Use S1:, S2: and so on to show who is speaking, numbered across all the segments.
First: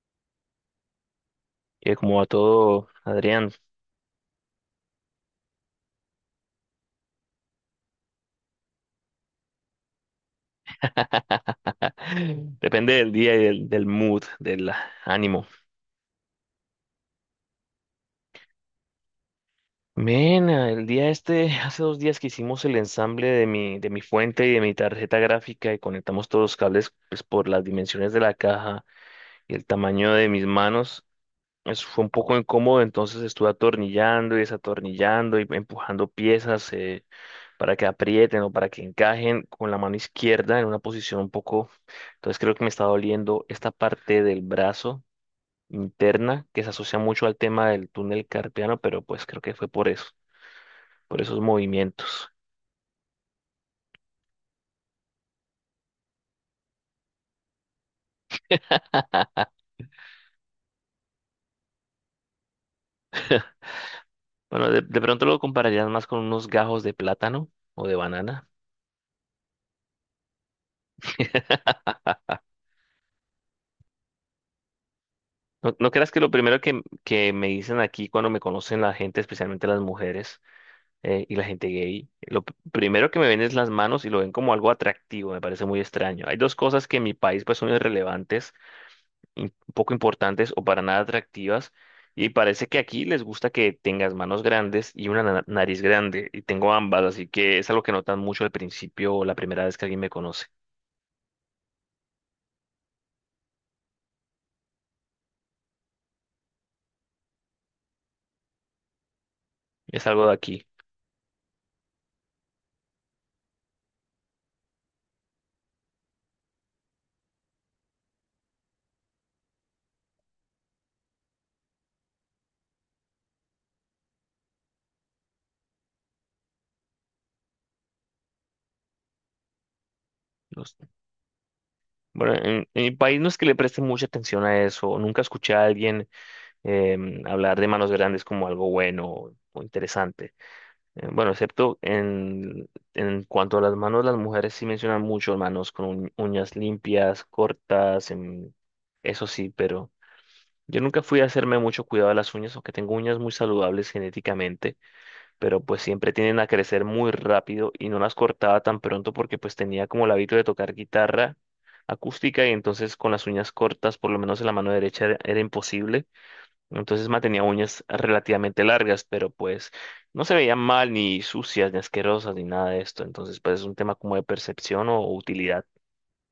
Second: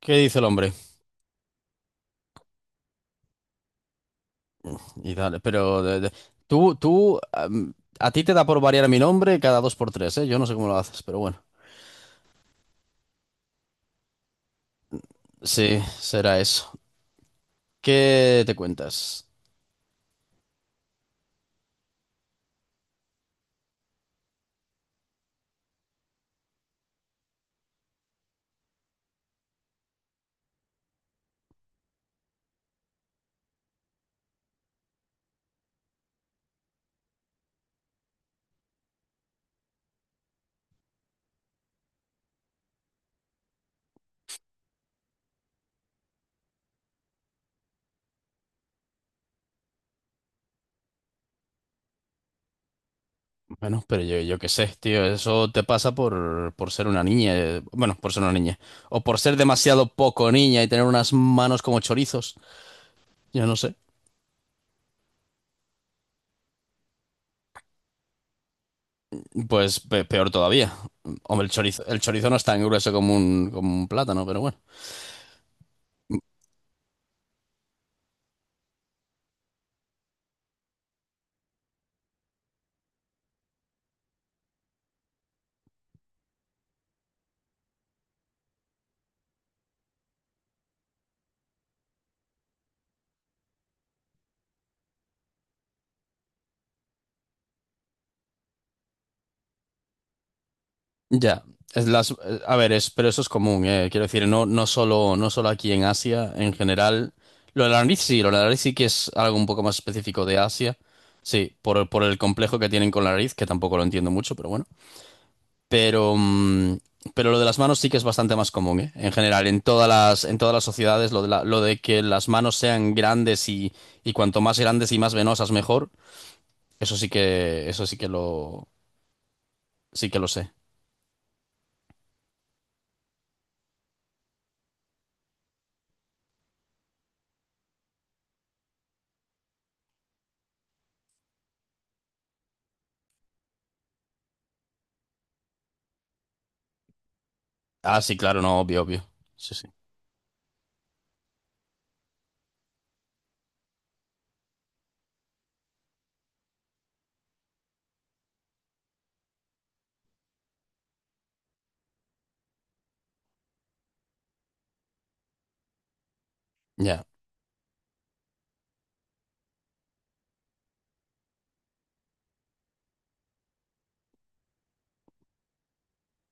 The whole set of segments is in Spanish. S1: ¿Qué dice el hombre?
S2: Y como va todo, Adrián.
S1: Y dale, pero tú, tú, am, a ti te da por variar mi nombre cada dos por tres, ¿eh? Yo no sé cómo lo haces, pero bueno.
S2: Depende del día y del mood, del ánimo.
S1: Sí, será eso. ¿Qué te cuentas?
S2: Mena, el día este, hace 2 días que hicimos el ensamble de mi fuente y de mi tarjeta gráfica y conectamos todos los cables pues, por las dimensiones de la caja y el tamaño de mis manos. Eso fue un poco incómodo, entonces estuve atornillando y desatornillando y empujando piezas, para que aprieten o para que encajen con la mano izquierda en una posición un poco. Entonces creo que me está doliendo esta parte del brazo interna que se asocia mucho al tema del túnel carpiano, pero pues creo que fue por eso, por esos movimientos.
S1: Bueno, pero yo qué sé, tío, eso te pasa por ser una niña, bueno, por ser una niña, o por ser demasiado poco niña y tener unas manos como chorizos, yo no sé,
S2: Bueno, de pronto lo compararías más con unos gajos de plátano o de banana.
S1: pues peor todavía. Hombre, el chorizo, el chorizo no es tan grueso como un plátano, pero bueno.
S2: No, no creas que lo primero que me dicen aquí cuando me conocen la gente, especialmente las mujeres, y la gente gay, lo primero que me ven es las manos y lo ven como algo atractivo, me parece muy extraño. Hay dos cosas que en mi país pues son irrelevantes, poco importantes o para nada atractivas, y parece que aquí les gusta que tengas manos grandes y una nariz grande, y tengo ambas, así que es algo que notan mucho al principio o la primera vez que alguien me conoce.
S1: Ya, a ver, pero eso es común, quiero decir, no, no solo aquí en Asia, en general. Lo de la nariz sí, lo de la nariz sí que es algo un poco más
S2: Es
S1: específico
S2: algo de
S1: de
S2: aquí.
S1: Asia. Sí, por el complejo que tienen con la nariz, que tampoco lo entiendo mucho, pero bueno. Pero, mm, pero lo de las manos sí que es bastante más común, ¿eh? En general, en todas las sociedades, lo de lo de que las manos sean grandes y cuanto más grandes y más venosas, mejor. Eso sí que lo sé.
S2: los- Bueno, en mi país no es que le presten mucha atención a eso, nunca escuché a alguien hablar de manos grandes como algo bueno o interesante. Bueno, excepto en cuanto a las manos, las mujeres sí mencionan mucho manos con uñas limpias,
S1: Ah,
S2: cortas,
S1: sí, claro, no, obvio, obvio.
S2: eso sí,
S1: Sí, sí.
S2: pero yo nunca fui a hacerme mucho cuidado de las uñas, aunque tengo uñas muy saludables genéticamente, pero pues siempre tienden a crecer muy rápido y no las cortaba tan pronto porque pues tenía como el hábito de tocar guitarra acústica y entonces con las uñas cortas, por lo menos en la mano derecha, era imposible.
S1: Ya.
S2: Entonces mantenía uñas relativamente largas, pero pues no se veían mal, ni sucias, ni asquerosas, ni nada de esto. Entonces, pues es un tema como de percepción o utilidad.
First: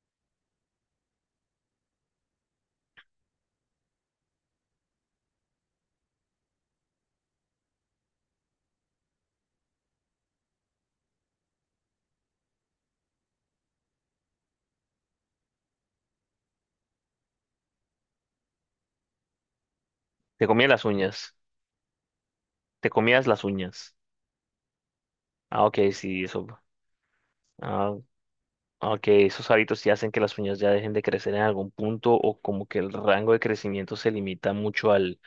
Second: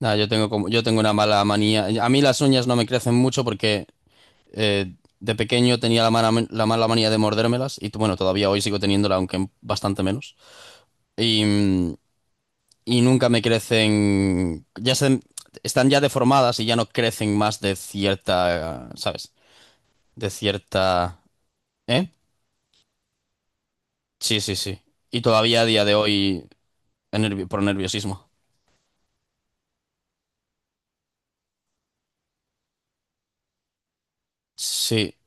S1: Nah, yo tengo una mala manía. A mí las uñas no me crecen mucho porque de pequeño tenía la mala manía de mordérmelas y bueno, todavía hoy sigo teniéndola, aunque bastante menos. Y, mm, y nunca me crecen, están ya deformadas y ya no crecen más de cierta, ¿sabes? De
S2: Te comías las
S1: cierta...
S2: uñas.
S1: ¿Eh?
S2: Te comías las uñas.
S1: Sí, sí, sí. Y todavía a
S2: Ah, ok,
S1: día de
S2: sí, eso.
S1: hoy por
S2: Ah,
S1: nerviosismo.
S2: ah, ok, esos hábitos sí hacen que las uñas ya dejen de crecer en algún punto o como que el rango de crecimiento se limita mucho a
S1: Sí.
S2: la,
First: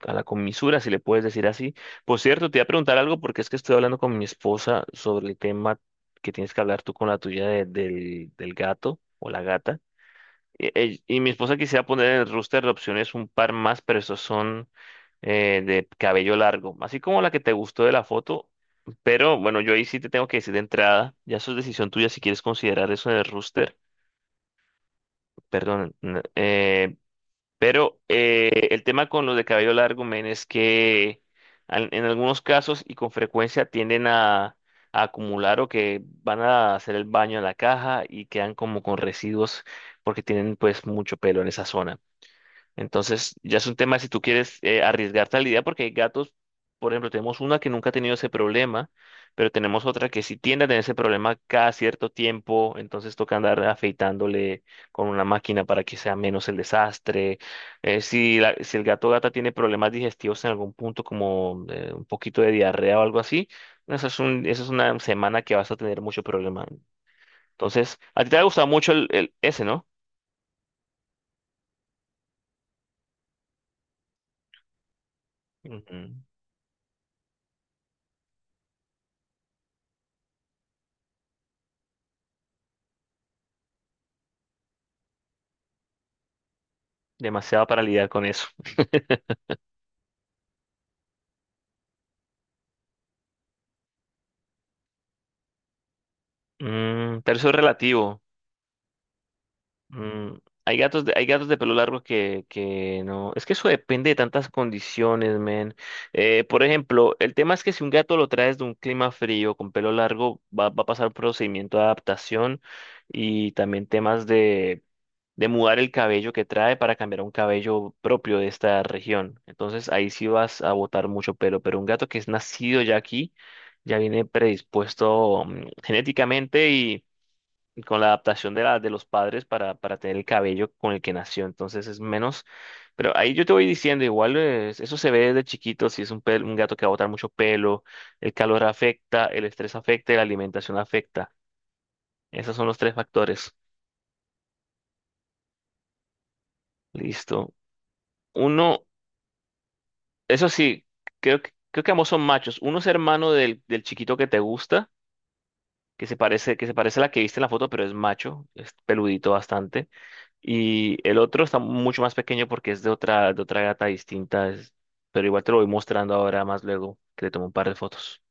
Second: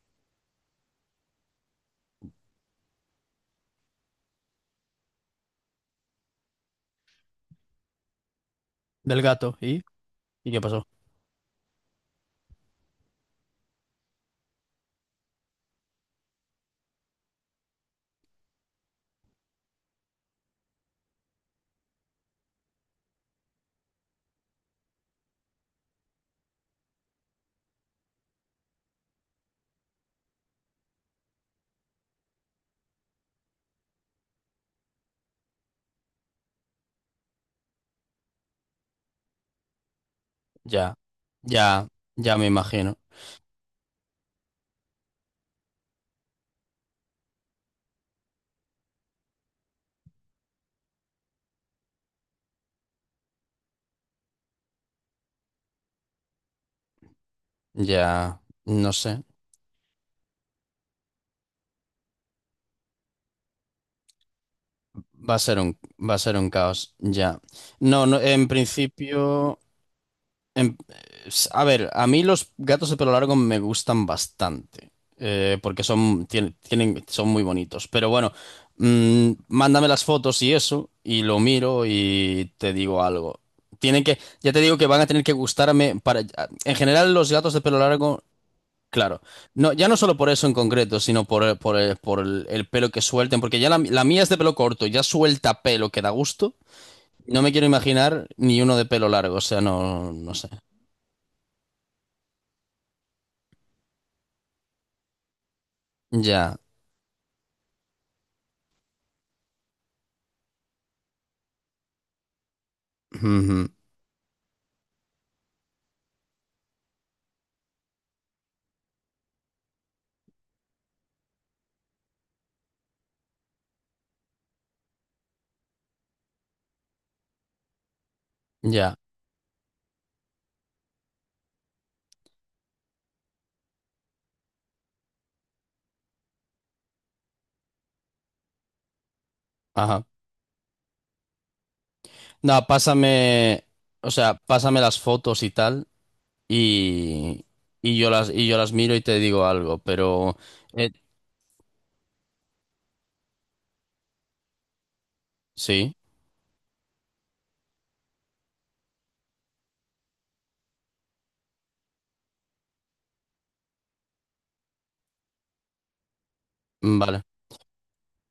S2: a la comisura, si le puedes decir así. Por cierto, te iba a preguntar algo porque es que estoy hablando con mi esposa sobre el tema que tienes que hablar tú con la tuya del gato
S1: Del
S2: o la
S1: gato.
S2: gata.
S1: ¿Y? ¿Y qué
S2: Y,
S1: pasó?
S2: ell- y mi esposa quisiera poner en el roster de opciones un par más, pero esos son de cabello largo, así como la que te gustó de la foto. Pero bueno, yo ahí sí te tengo que decir de entrada, ya eso es decisión tuya si quieres considerar eso en el roster. Perdón, pero el tema con los de cabello largo, men, es que en algunos casos y con frecuencia tienden a acumular o que van a hacer el baño en la caja y quedan como con residuos porque tienen pues
S1: Ya,
S2: mucho pelo en esa
S1: ya,
S2: zona.
S1: ya me imagino.
S2: Entonces, ya es un tema si tú quieres arriesgarte a la idea, porque hay gatos, por ejemplo, tenemos una que nunca ha tenido ese problema, pero tenemos otra que sí tiende a tener ese problema cada cierto tiempo, entonces toca andar afeitándole con una máquina para que sea menos el desastre.
S1: Ya,
S2: Si el
S1: no
S2: gato o
S1: sé.
S2: gata tiene problemas digestivos en algún punto, como un poquito de diarrea o algo así, esa es un, esa es una
S1: Va a
S2: semana que
S1: ser un,
S2: vas a tener
S1: va a
S2: mucho
S1: ser un
S2: problema.
S1: caos, ya.
S2: Entonces,
S1: No, no,
S2: a ti te ha
S1: en
S2: gustado mucho el,
S1: principio,
S2: ese, ¿no?
S1: en- a ver, a mí los gatos de pelo largo me gustan bastante, porque
S2: Ujú.
S1: son muy bonitos. Pero bueno, mándame las fotos y eso, y lo miro y te digo algo. Ya te digo que van a tener que gustarme para, en general los gatos de
S2: Demasiado
S1: pelo
S2: para lidiar
S1: largo.
S2: con eso.
S1: Claro. No, ya no solo por eso en concreto, sino por el pelo que suelten, porque ya la mía es de pelo corto, ya suelta pelo que da gusto.
S2: Mm, pero
S1: No
S2: eso
S1: me
S2: es
S1: quiero
S2: relativo.
S1: imaginar ni uno de pelo largo, o sea, no, no
S2: Mm,
S1: sé.
S2: hay gatos de pelo largo que no. Es que eso depende de tantas condiciones, men.
S1: Ya.
S2: Por ejemplo, el tema es que si un gato lo traes de un clima frío con pelo largo, va, va a pasar un procedimiento de adaptación y
S1: Ujú.
S2: también temas de mudar el cabello que trae para cambiar a un cabello propio de esta región. Entonces ahí sí vas a botar mucho pelo. Pero un gato que es nacido ya aquí, ya viene predispuesto, mm, genéticamente y con la adaptación de
S1: Ya.
S2: los padres para tener el cabello con el que nació, entonces es menos, pero ahí yo te voy diciendo, igual eso se ve desde chiquito, si es un gato que va a botar mucho pelo, el calor afecta, el estrés
S1: Ajá.
S2: afecta y la alimentación afecta. Esos
S1: No,
S2: son los tres factores.
S1: pásame, o sea, pásame las fotos y tal, y,
S2: Listo.
S1: y y yo las
S2: Uno,
S1: miro y te digo algo, pero
S2: eso sí,
S1: eh,
S2: creo que ambos son machos. Uno es hermano del chiquito que te gusta,
S1: sí,
S2: que se parece a la que viste en la foto, pero es macho, es peludito bastante. Y el otro está mucho más pequeño porque es de otra gata distinta, pero igual te lo voy mostrando ahora más luego,
S1: vale.
S2: que le tomo un par de fotos.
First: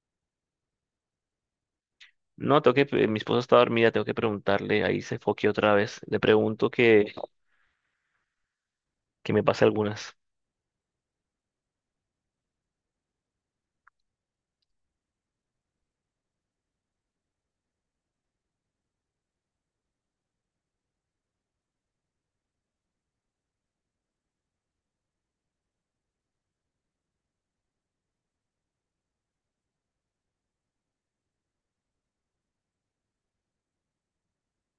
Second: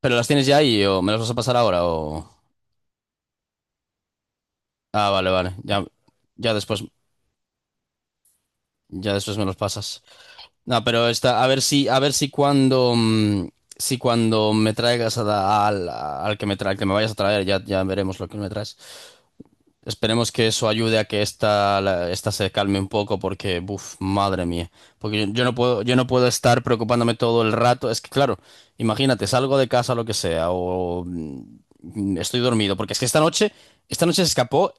S1: ¿Pero las tienes ya ahí o me las vas a pasar ahora o...?
S2: No, tengo que, mi esposa está dormida, tengo que preguntarle, ahí
S1: Ah,
S2: se
S1: vale,
S2: foque
S1: vale.
S2: otra
S1: Ya,
S2: vez, le
S1: ya
S2: pregunto
S1: después, ya
S2: que
S1: después
S2: me
S1: me los
S2: pase
S1: pasas.
S2: algunas.
S1: No, pero a ver si, si cuando me traigas a da- al, al que me tra- al que me vayas a traer, ya, ya veremos lo que me traes. Esperemos que eso ayude a que esta se calme un poco, porque, buf, madre mía. Porque yo no puedo estar preocupándome todo el rato. Es que, claro, imagínate, salgo de casa, lo que sea, o estoy dormido. Porque es que esta noche se escapó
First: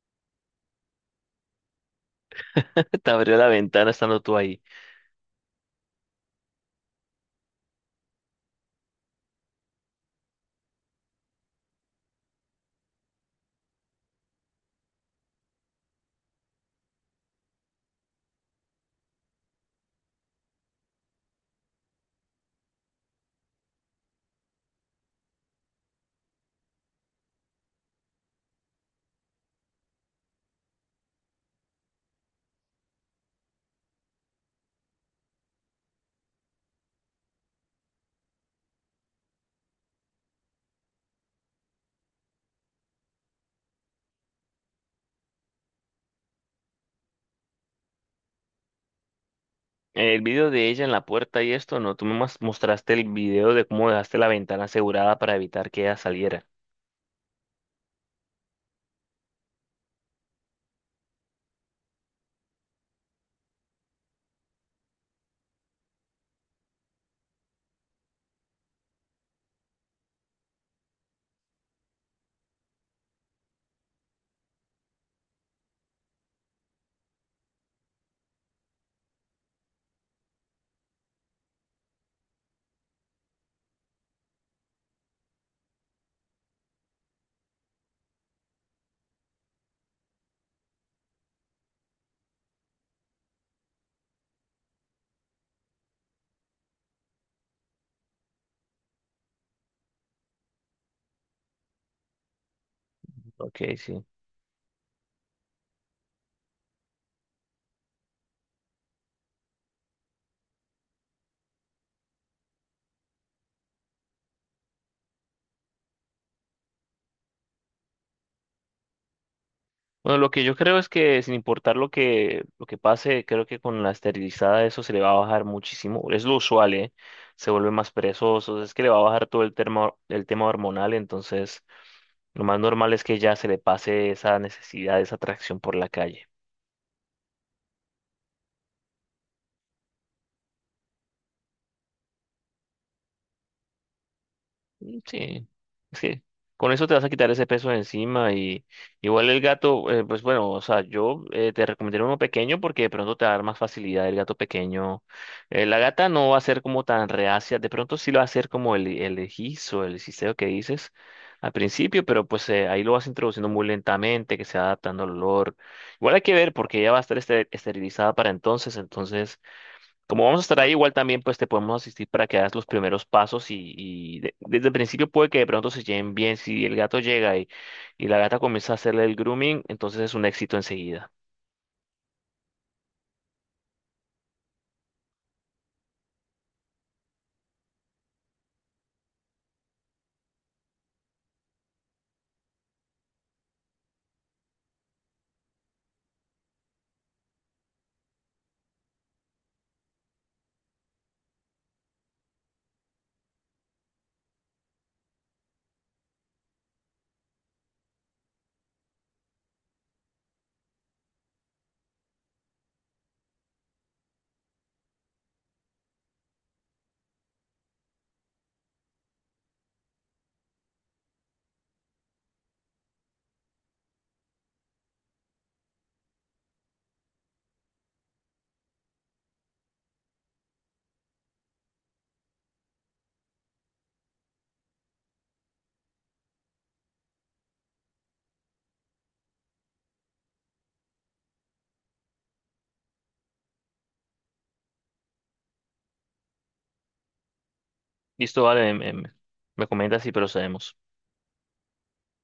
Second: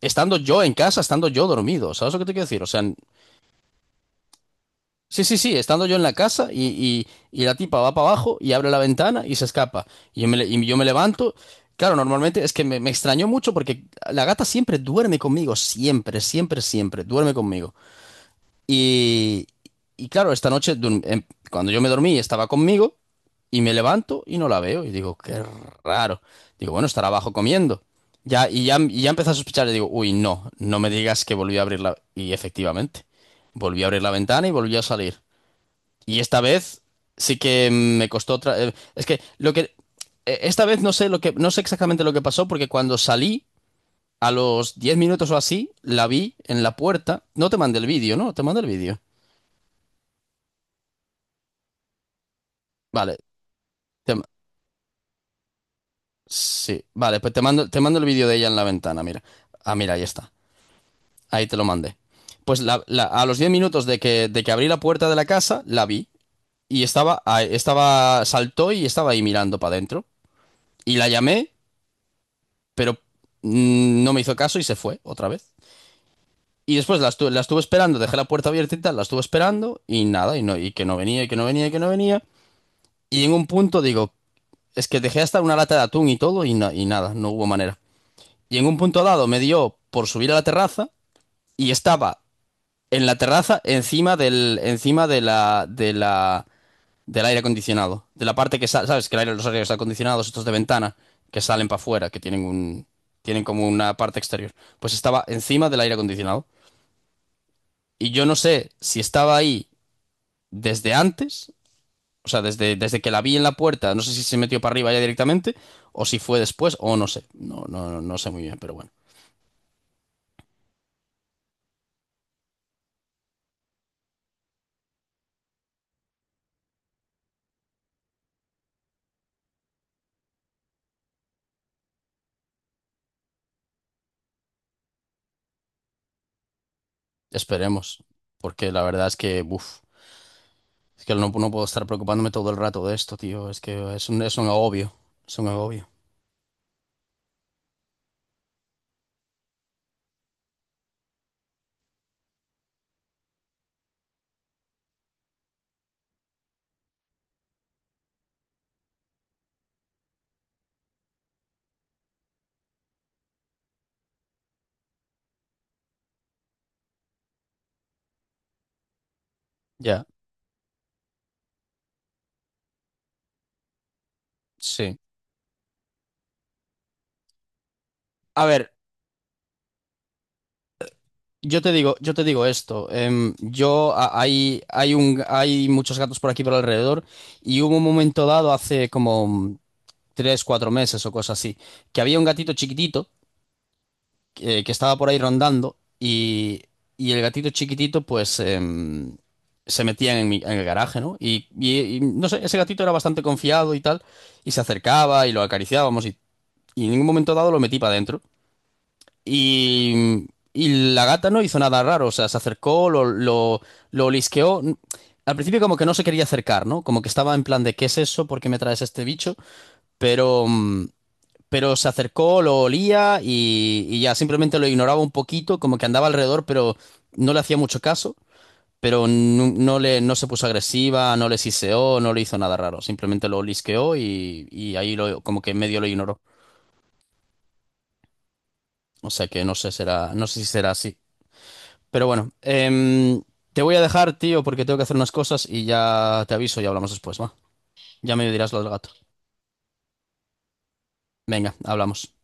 S1: estando yo en casa, estando yo dormido. ¿Sabes lo que te quiero decir? O sea,
S2: Te abrió la ventana estando tú ahí.
S1: sí, sí, sí, estando yo en la casa y la tipa va para abajo y abre la ventana y se escapa. Y yo me levanto. Claro, normalmente es que me extrañó mucho porque la gata siempre duerme conmigo, siempre, siempre, siempre, duerme conmigo. Y, y, claro, esta noche cuando yo me dormí estaba conmigo y me levanto y no la veo. Y digo, qué raro. Digo, bueno, estará abajo comiendo. Ya, y ya empecé a sospechar y digo, uy, no, no me digas que volvió a abrirla. Y efectivamente, volví a abrir la ventana y volvió a salir. Y esta vez sí que me costó otra. Es que lo que. Esta vez no sé lo que. No sé exactamente lo que pasó, porque cuando salí, a los 10 minutos o así, la vi en la puerta. No te mandé el vídeo, ¿no? Te mando el vídeo.
S2: El video de ella en la puerta y esto, no, tú me mostraste el
S1: Vale.
S2: video de cómo
S1: te
S2: dejaste
S1: ma-
S2: la ventana asegurada para evitar que ella saliera.
S1: Sí, vale, pues te mando el vídeo de ella en la ventana, mira. Ah, mira, ahí está. Ahí te lo mandé. Pues a los 10 minutos de que abrí la puerta de la casa, la vi. Y ah, saltó y estaba ahí mirando para adentro. Y la llamé pero no me hizo caso y se fue otra vez. Y después la estuve esperando, dejé la puerta abierta y tal, la estuve esperando y nada, y, no, y que no venía, y que no venía, y que no venía. Y en un punto digo, es que dejé hasta una lata de atún y todo y nada, no hubo manera. Y en un punto dado me dio por subir a la terraza y estaba en la terraza encima del, encima de la, del aire acondicionado. De la parte que sale, ¿sabes? Que los aires acondicionados, estos de ventana, que salen para afuera, que tienen como
S2: Ok,
S1: una
S2: sí.
S1: parte exterior. Pues estaba encima del aire acondicionado. Y yo no sé si estaba ahí desde antes, o sea, desde que la vi en la puerta, no sé si se metió para arriba ya directamente, o si fue después, o no sé. No, no, no sé muy bien, pero bueno.
S2: Bueno, lo que yo creo es que sin importar lo que pase, creo que con la esterilizada eso se le va a bajar muchísimo. Es lo usual, ¿eh? Se vuelve más perezoso, es que le va a bajar todo el tema hormonal, entonces lo más normal es que ya se le pase esa necesidad, esa atracción por la calle.
S1: Esperemos. Porque la verdad es que, uff, es que no, no puedo estar preocupándome todo el rato de esto, tío. Es que es un agobio.
S2: Mm,
S1: Es un
S2: sí,
S1: agobio.
S2: es que con eso te vas a quitar ese peso de encima y igual el gato, pues bueno, o sea, yo te recomendaría uno pequeño porque de pronto te va a dar más facilidad el gato pequeño. La gata no va a ser como tan reacia, de pronto sí lo va a hacer como el egiz o el cisteo que dices al principio, pero pues ahí lo vas introduciendo muy lentamente, que se va adaptando al olor. Igual hay que ver porque ella va a estar esterilizada para entonces, entonces...
S1: Ya,
S2: Como vamos a estar ahí, igual también pues te podemos asistir para que hagas los primeros pasos y, y desde el
S1: sí.
S2: principio puede que de pronto se lleven bien. Si el gato llega y la gata
S1: A ver,
S2: comienza a hacerle el grooming, entonces es un éxito enseguida.
S1: yo te digo esto. Em, yo a- hay un, hay muchos gatos por aquí por alrededor y hubo un momento dado hace como 3 o 4 meses o cosas así, que había un gatito chiquitito que, estaba por ahí rondando y el gatito chiquitito pues se metía en en el garaje, ¿no? Y, no sé, ese gatito era bastante confiado y tal y se acercaba y lo acariciábamos y en un momento dado lo metí para adentro. Y, y, la gata no hizo nada raro, o sea, se acercó, lo olisqueó. Al principio como que no se quería acercar, ¿no? Como que estaba en plan de ¿qué es eso? ¿Por qué me traes este bicho? Pero, mm, pero se acercó, lo olía y ya simplemente lo ignoraba un poquito, como que andaba alrededor, pero no le hacía mucho caso. Pero no, no se puso agresiva, no le siseó, no le hizo nada raro. Simplemente lo olisqueó y ahí como que medio lo ignoró. O sea que no sé si será así. Pero bueno, te voy a dejar, tío, porque tengo que hacer unas cosas y ya te aviso y hablamos después, ¿va? Ya me
S2: Listo,
S1: dirás lo del
S2: vale,
S1: gato.
S2: me, me comentas y procedemos.
S1: Venga, hablamos.